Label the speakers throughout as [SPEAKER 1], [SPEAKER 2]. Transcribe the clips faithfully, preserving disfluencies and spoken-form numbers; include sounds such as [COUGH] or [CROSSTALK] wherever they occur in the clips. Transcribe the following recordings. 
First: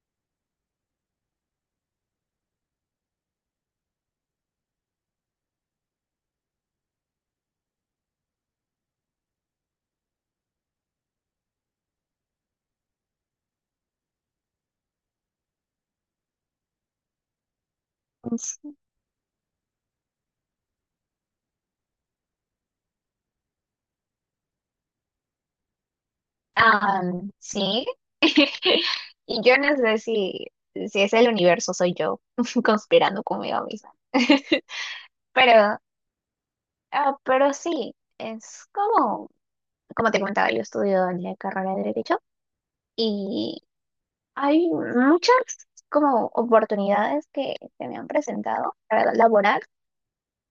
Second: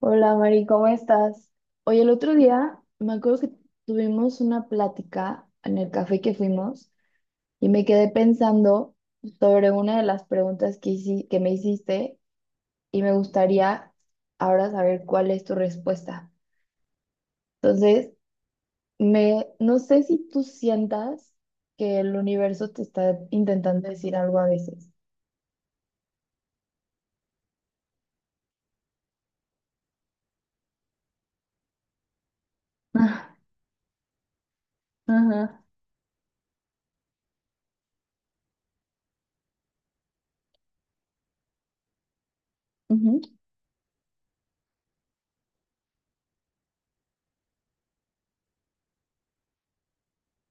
[SPEAKER 1] Hola Mari, ¿cómo estás? Oye, el otro día me acuerdo que tuvimos una plática en el café que fuimos y me quedé pensando sobre una de las preguntas que, hici- que me hiciste y me gustaría ahora saber cuál es tu respuesta. Entonces, me, no sé si tú sientas que el universo te está intentando decir algo a veces.
[SPEAKER 2] Ah, sí. [LAUGHS] Y yo no sé si, si es el universo, soy yo [LAUGHS] conspirando
[SPEAKER 1] Ah.
[SPEAKER 2] conmigo misma. [LAUGHS]
[SPEAKER 1] Ajá.
[SPEAKER 2] Pero, ah, pero sí, es como, como te comentaba, yo estudio en la carrera de Derecho
[SPEAKER 1] Ujú,
[SPEAKER 2] y hay muchas como oportunidades que se me han presentado para laborar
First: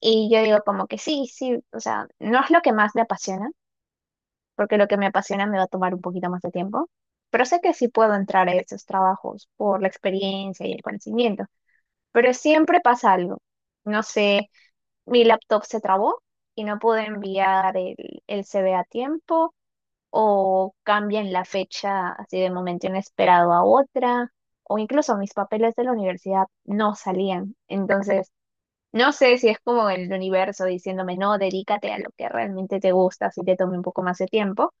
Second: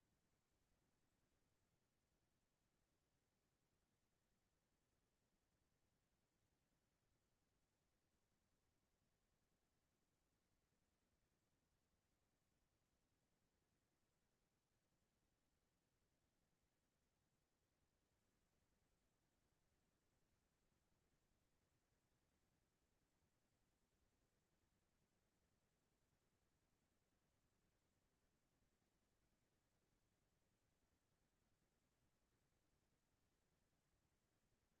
[SPEAKER 2] y yo digo como que sí, sí, o sea, no es lo que más me apasiona, porque lo que me apasiona me va a tomar un poquito más de tiempo. Pero sé que sí puedo entrar a esos trabajos por la experiencia y el conocimiento. Pero siempre pasa algo. No sé, mi laptop se trabó y no pude enviar el, el C V a tiempo, o cambian la fecha así de momento inesperado a otra, o incluso mis papeles de la universidad no salían. Entonces, no sé si es como el universo diciéndome, no, dedícate a lo que realmente te gusta, si te tome un poco más de tiempo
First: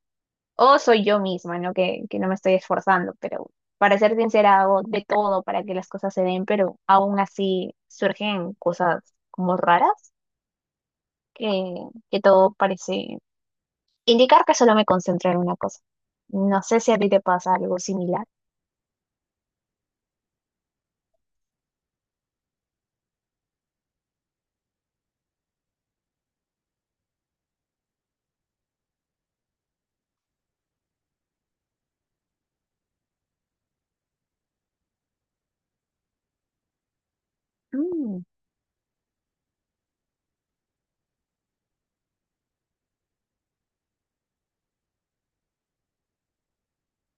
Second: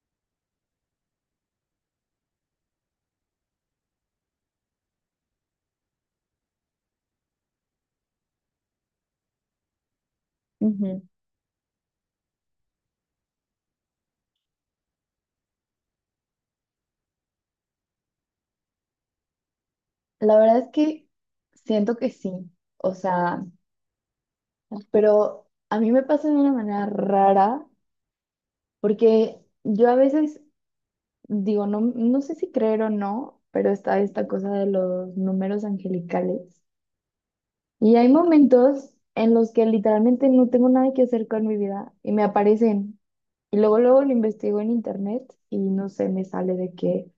[SPEAKER 2] o soy yo misma, ¿no? Que, que no me estoy esforzando, pero para ser sincera, hago de todo para que las cosas se den, pero aún así surgen cosas como raras
[SPEAKER 1] ujú.
[SPEAKER 2] que, que todo parece indicar que solo me concentro en una cosa. No sé si a ti te pasa algo similar.
[SPEAKER 1] La verdad es que siento que sí. O sea, pero a mí me pasa de una manera rara, porque yo a veces digo, no, no sé si creer o no, pero está esta cosa de los números angelicales. Y hay
[SPEAKER 2] Mm,
[SPEAKER 1] momentos en los que literalmente no tengo nada que hacer con mi vida y me aparecen. Y luego, luego lo investigo en internet y no sé, me sale de que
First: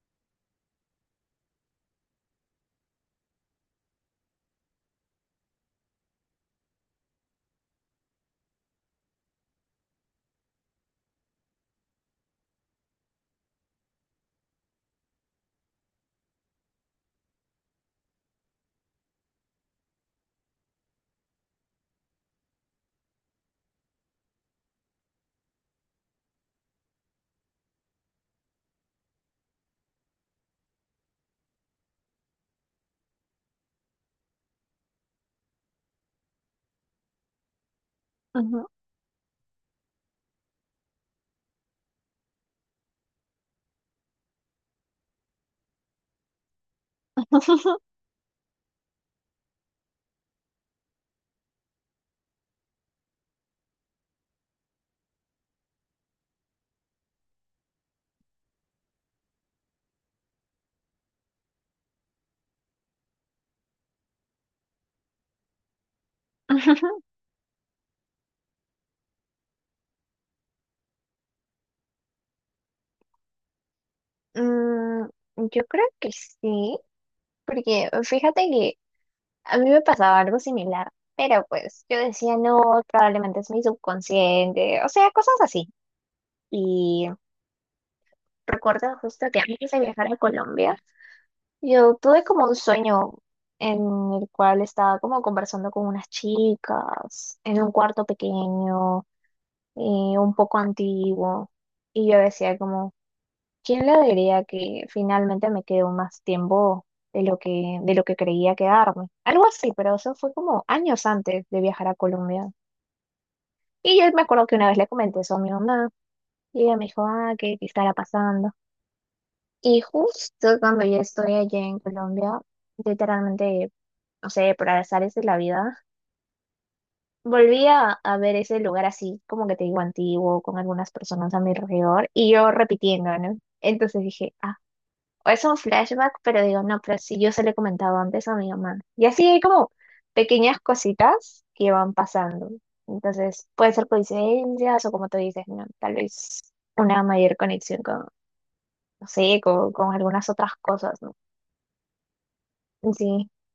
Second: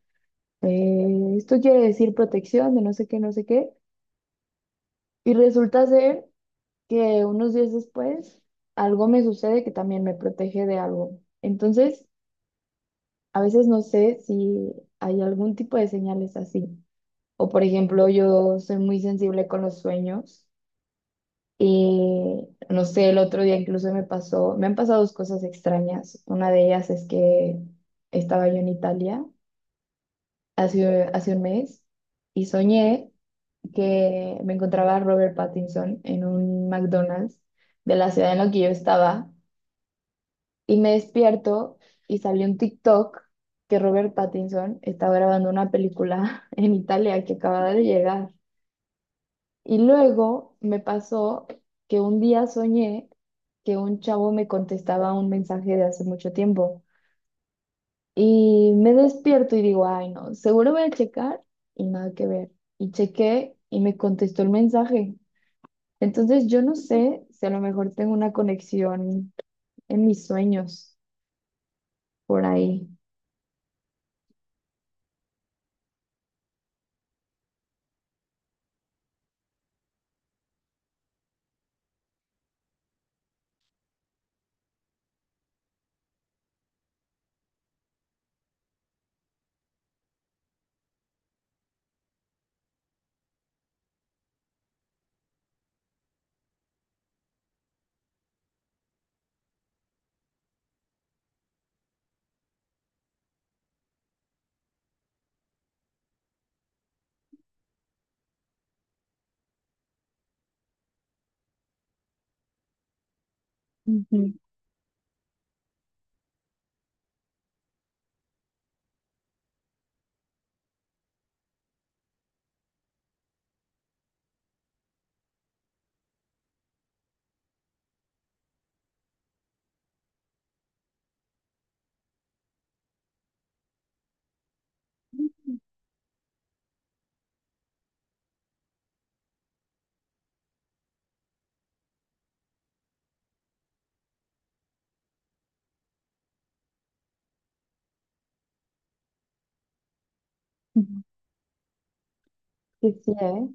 [SPEAKER 1] eh, esto quiere decir protección, de no sé qué, no sé qué. Y resulta ser que unos días después algo me sucede que también me protege de algo. Entonces, a veces no sé si hay algún tipo de señales así. O por ejemplo, yo soy muy sensible con los sueños y no sé, el otro día incluso me pasó, me han pasado dos cosas extrañas. Una de ellas es que estaba yo en Italia hace, hace un mes y soñé que me encontraba a Robert Pattinson en un McDonald's de la ciudad en la que yo estaba. Y me despierto y salió un TikTok que Robert Pattinson estaba grabando una película [LAUGHS] en Italia, que acababa
[SPEAKER 2] ujú.
[SPEAKER 1] de llegar. Y luego me pasó que un día soñé que un chavo me contestaba un mensaje de hace mucho tiempo. Y me despierto y digo, ay no, seguro voy a checar y nada que ver. Y chequé y me contestó el mensaje. Entonces yo no
[SPEAKER 2] [LAUGHS]
[SPEAKER 1] sé si a lo mejor tengo una conexión en mis sueños por ahí.
[SPEAKER 2] Mm, yo creo que sí, porque fíjate que a mí me pasaba algo similar, pero pues yo decía, no, probablemente es mi subconsciente, o sea, cosas así. Y recuerdo justo que antes de viajar a Colombia, yo tuve como un sueño en el cual estaba como conversando con unas chicas en un cuarto pequeño y un poco antiguo. Y yo decía como, ¿quién le diría que finalmente me quedó más tiempo de lo que, de lo que, creía quedarme? Algo así, pero eso fue como años antes de viajar a Colombia. Y yo me
[SPEAKER 1] Ujú.
[SPEAKER 2] acuerdo que una vez le comenté eso a mi mamá y ella me dijo, ah, ¿qué, qué estará pasando? Y justo cuando yo estoy allá en Colombia, literalmente, no sé, por azares de la vida, volví a, a ver ese lugar así, como que te digo, antiguo, con algunas personas a mi alrededor y yo repitiendo, ¿no? Entonces dije, ah. O es un flashback, pero digo, no, pero si yo se lo he comentado antes a mi mamá. Y así hay como pequeñas cositas que van pasando. Entonces, pueden ser coincidencias o como tú dices, ¿no? Tal vez una mayor conexión con, no sé, con, con algunas otras cosas,
[SPEAKER 1] Ujú.
[SPEAKER 2] ¿no?
[SPEAKER 1] Sí, sí,
[SPEAKER 2] Sí.
[SPEAKER 1] ¿eh?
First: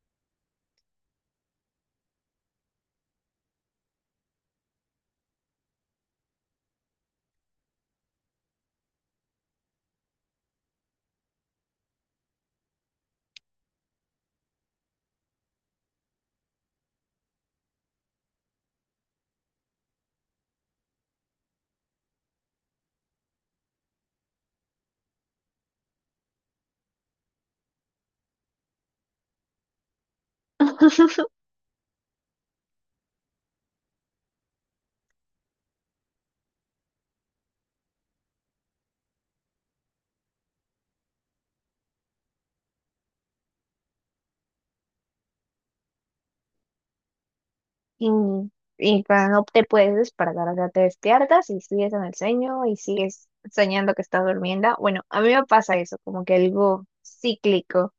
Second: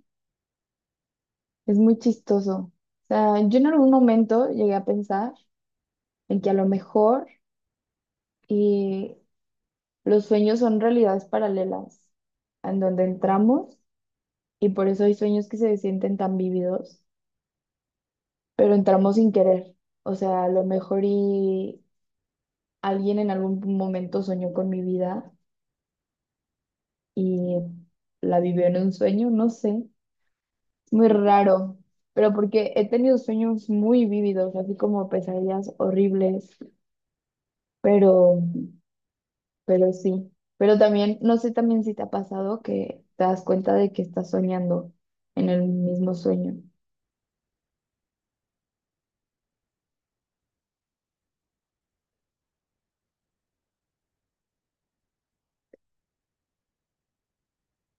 [SPEAKER 1] Es muy chistoso. O sea, yo en algún momento llegué a pensar en que a lo mejor y los sueños son realidades paralelas en donde entramos y por eso hay sueños que se sienten tan vívidos, pero entramos sin querer. O sea, a lo mejor y alguien en algún momento soñó con mi vida y la vivió en un sueño, no sé. Es muy
[SPEAKER 2] [LAUGHS]
[SPEAKER 1] raro, pero porque he tenido sueños muy vívidos, así como pesadillas horribles. Pero, pero sí, pero también, no sé también si te ha pasado que te das cuenta de que estás soñando en el mismo sueño.
[SPEAKER 2] Y, y cuando te puedes despertar, o sea, te despiertas y sigues en el sueño y sigues soñando que estás durmiendo. Bueno, a mí me pasa eso, como que algo cíclico.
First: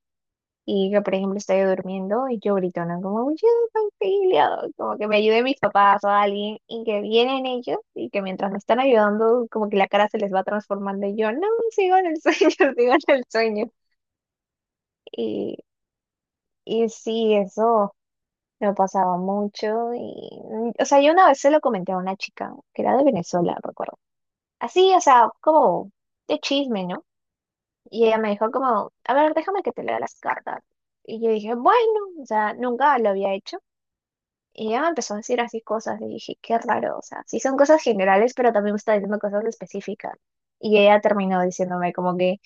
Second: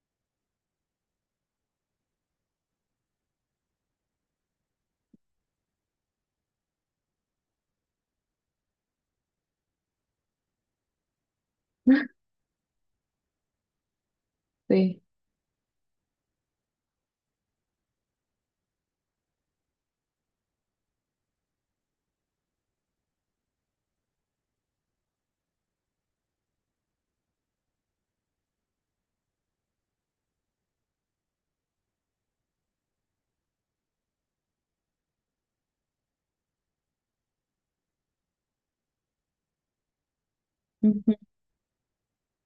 [SPEAKER 2] Y que, por ejemplo, estoy durmiendo y yo grito, ¿no? Como, "Uy, auxilio, como que me ayude mis papás o alguien, y que vienen ellos, y que mientras me están ayudando, como que la cara se les va transformando, y yo, no, sigo en el sueño, [LAUGHS] sigo en el sueño.
[SPEAKER 1] Sí.
[SPEAKER 2] Y, y sí, eso me pasaba mucho, y, mm, o sea, yo una vez se lo comenté a una chica, que era de Venezuela, recuerdo. Así, o sea, como de chisme, ¿no? Y ella me dijo como, a ver, déjame que te lea las cartas. Y yo dije, bueno, o sea, nunca lo había hecho. Y ella me empezó a decir así cosas y dije, qué raro, o sea, sí son cosas generales, pero también me está diciendo cosas específicas. Y ella
[SPEAKER 1] Ujú.
[SPEAKER 2] terminó diciéndome como que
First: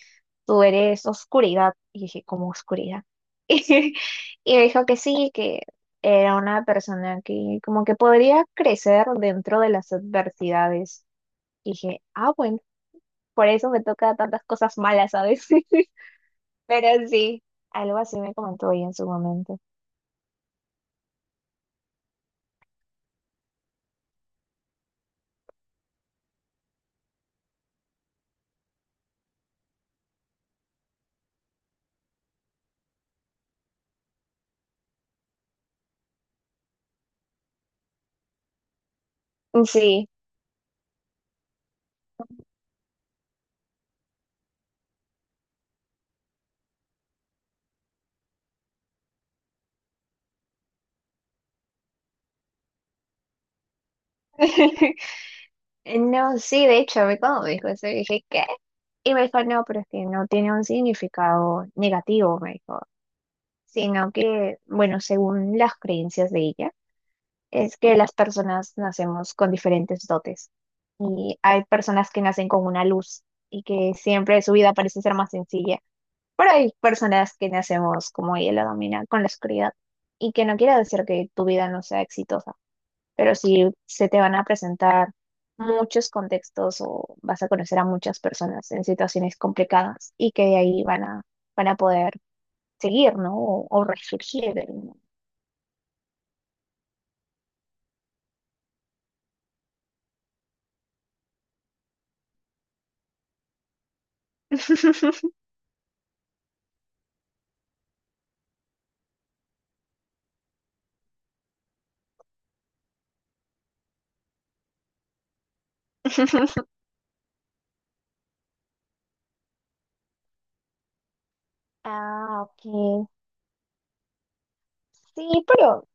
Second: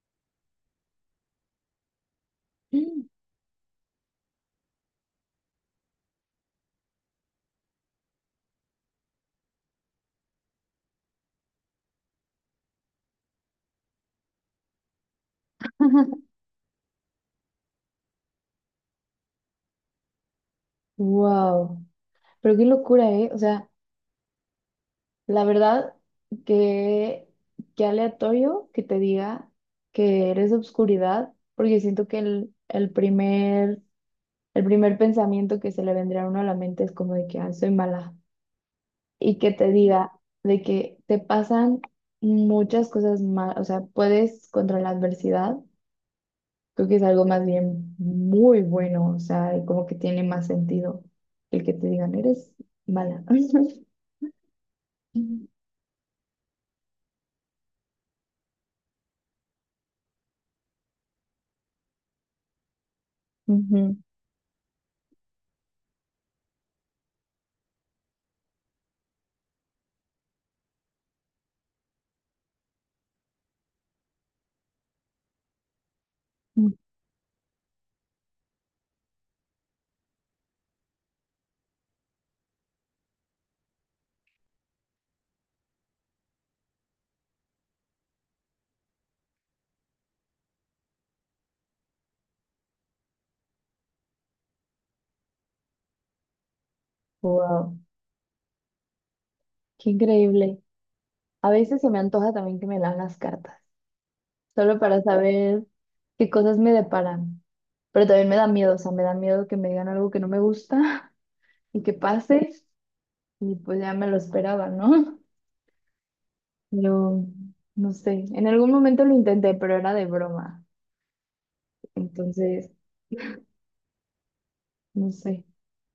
[SPEAKER 2] tú eres oscuridad. Y dije, ¿cómo oscuridad?
[SPEAKER 1] [LAUGHS]
[SPEAKER 2] [LAUGHS] Y me dijo que sí, que era una persona que como que podría crecer dentro de las adversidades. Y dije, ah, bueno, por eso me toca tantas cosas malas, ¿sabes? [LAUGHS] Pero sí, algo así me comentó ella en su momento.
[SPEAKER 1] Wow. Pero qué locura, ¿eh? O sea, la verdad, que qué aleatorio que te diga que eres obscuridad, porque siento que el, el primer, el primer pensamiento que se le vendría a uno a la mente es como de que, ah, soy mala. Y que te
[SPEAKER 2] Sí.
[SPEAKER 1] diga de que te pasan muchas cosas más, o sea, puedes contra la adversidad, creo que es algo más bien muy bueno, o sea, y como que tiene más sentido el que te digan, eres mala. [LAUGHS]
[SPEAKER 2] [LAUGHS] Eh, No, sí, de hecho, a mí cuando me dijo eso, yo dije, ¿qué? Y me dijo, no, pero es que no tiene un significado negativo, me dijo,
[SPEAKER 1] Ujú.
[SPEAKER 2] sino que, bueno, según las creencias de ella, es que las personas nacemos con diferentes dotes. Y hay personas que nacen con una luz y que siempre su vida parece ser más sencilla, pero hay personas que nacemos, como ella lo domina, con la oscuridad. Y que no quiere decir que tu vida no sea exitosa pero si se te van a presentar muchos contextos o vas a conocer a muchas personas en situaciones complicadas y que de ahí van a, van a, poder seguir, ¿no? O, o resurgir, ¿no?
[SPEAKER 1] Wow, qué increíble. A veces se me antoja también que me lean las cartas, solo para
[SPEAKER 2] [LAUGHS]
[SPEAKER 1] saber qué cosas me deparan. Pero también me da miedo, o sea, me da miedo que me digan algo que no me gusta [LAUGHS] y que pase. Y pues ya me lo esperaba, ¿no? [LAUGHS] Pero no sé, en algún momento lo intenté, pero era de broma.
[SPEAKER 2] Ah,
[SPEAKER 1] Entonces,
[SPEAKER 2] ok.
[SPEAKER 1] no sé.
[SPEAKER 2] Sí, pero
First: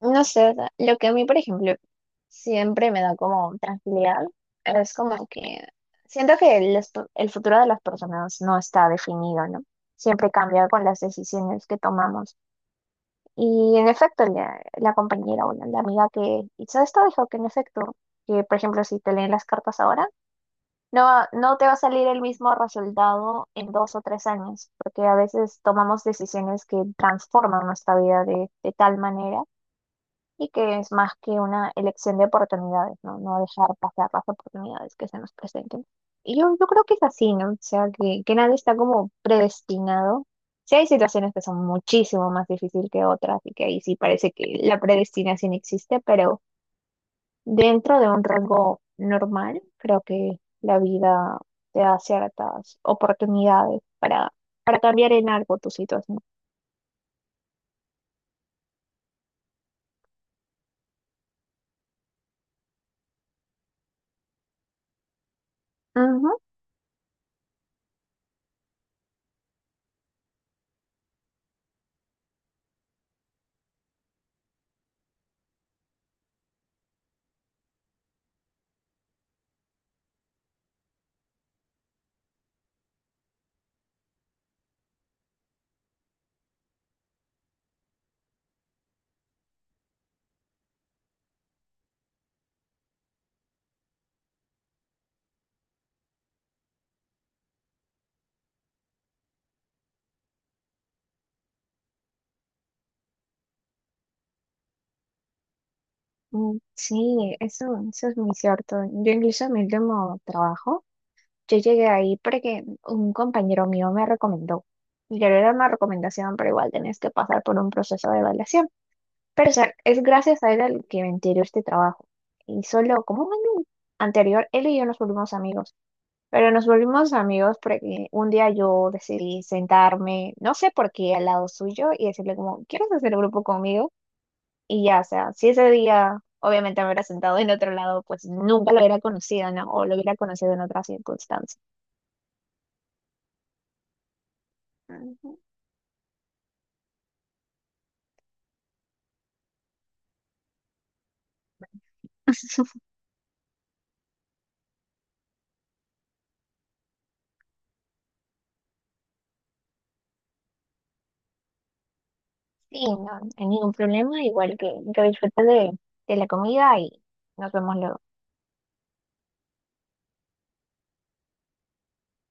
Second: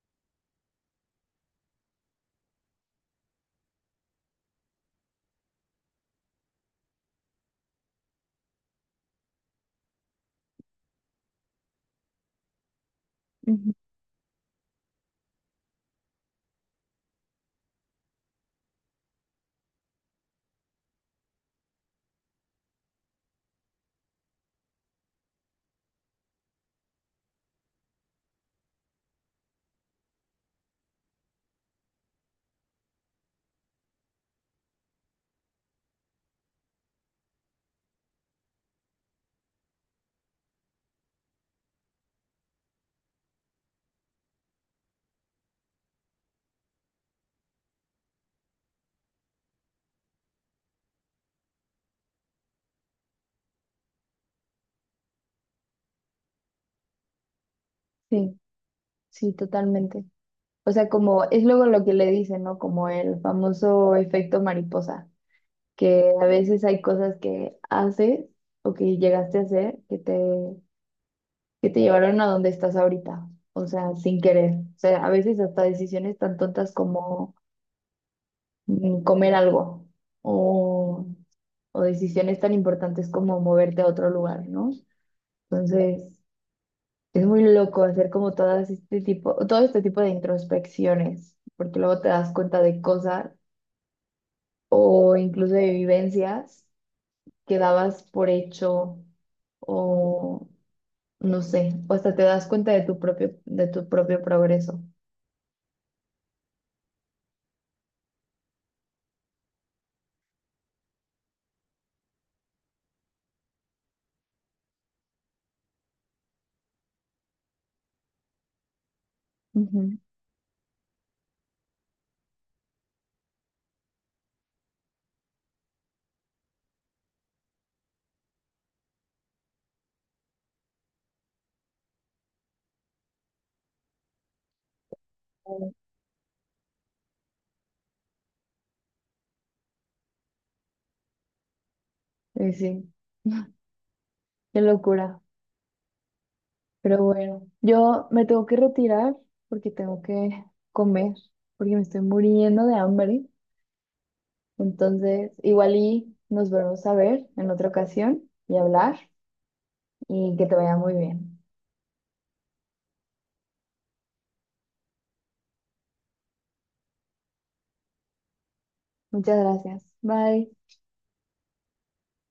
[SPEAKER 2] no sé, o sea, lo que a mí, por ejemplo, siempre me da como tranquilidad es como que siento que el, esp- el futuro de las personas no está definido, ¿no? Siempre cambia con las decisiones que tomamos.
[SPEAKER 1] Ujú.
[SPEAKER 2] Y en efecto, la, la compañera o la, la amiga que hizo esto dijo que en efecto, que por ejemplo, si te leen las cartas ahora, no, va- no te va a salir el mismo resultado en dos o tres años, porque a veces tomamos decisiones que transforman nuestra vida de, de tal manera y que es más que una elección de oportunidades, ¿no? No dejar pasar las oportunidades que se nos presenten. Y yo, yo, creo que es así, ¿no? O sea, que, que nadie está como predestinado. Sí hay situaciones que son muchísimo más difíciles que otras y que ahí sí parece que la predestinación existe, pero dentro de un rango normal, creo que la vida te da ciertas oportunidades para, para, cambiar en algo tu situación.
[SPEAKER 1] Sí, sí, totalmente. O sea, como es luego lo que le dicen, ¿no? Como el famoso efecto mariposa, que a
[SPEAKER 2] Ujú.
[SPEAKER 1] veces hay cosas que haces o que llegaste a hacer que te, que te llevaron a donde estás ahorita. O sea, sin querer. O sea, a veces hasta decisiones tan tontas como mm, comer algo o o decisiones tan importantes como moverte a otro lugar, ¿no? Entonces, es muy loco hacer como todas este tipo, todo este tipo de introspecciones, porque luego te das cuenta de cosas o incluso de vivencias que dabas por hecho o no sé, o hasta te das cuenta de tu propio, de tu propio progreso.
[SPEAKER 2] Mm, sí, eso, eso es muy cierto. Yo incluso en mi último trabajo, yo llegué ahí porque un compañero mío me recomendó. Y claro, era una recomendación, pero igual tenés que pasar por un proceso de evaluación. Pero o sea,
[SPEAKER 1] Ujú.
[SPEAKER 2] es gracias a él al que me enteró este trabajo. Y solo como un año anterior, él y yo nos volvimos amigos. Pero nos volvimos amigos porque un día yo decidí sentarme, no sé por qué, al lado suyo y decirle como, ¿quieres hacer grupo conmigo? Y ya, o sea, si ese día obviamente me hubiera sentado en otro lado, pues nunca lo hubiera conocido, ¿no? O lo hubiera conocido en otras circunstancias.
[SPEAKER 1] Sí, sí, [LAUGHS] qué locura.
[SPEAKER 2] Ujú.
[SPEAKER 1] Pero bueno, yo me tengo que retirar porque tengo que comer, porque me estoy muriendo de
[SPEAKER 2] [LAUGHS]
[SPEAKER 1] hambre. Entonces, igual y nos volvemos a ver en otra ocasión y hablar y que te vaya muy bien.
[SPEAKER 2] Sí, no, no hay ningún problema, igual que, que disfrutes de, de la comida y nos vemos luego.
[SPEAKER 1] Muchas gracias. Bye.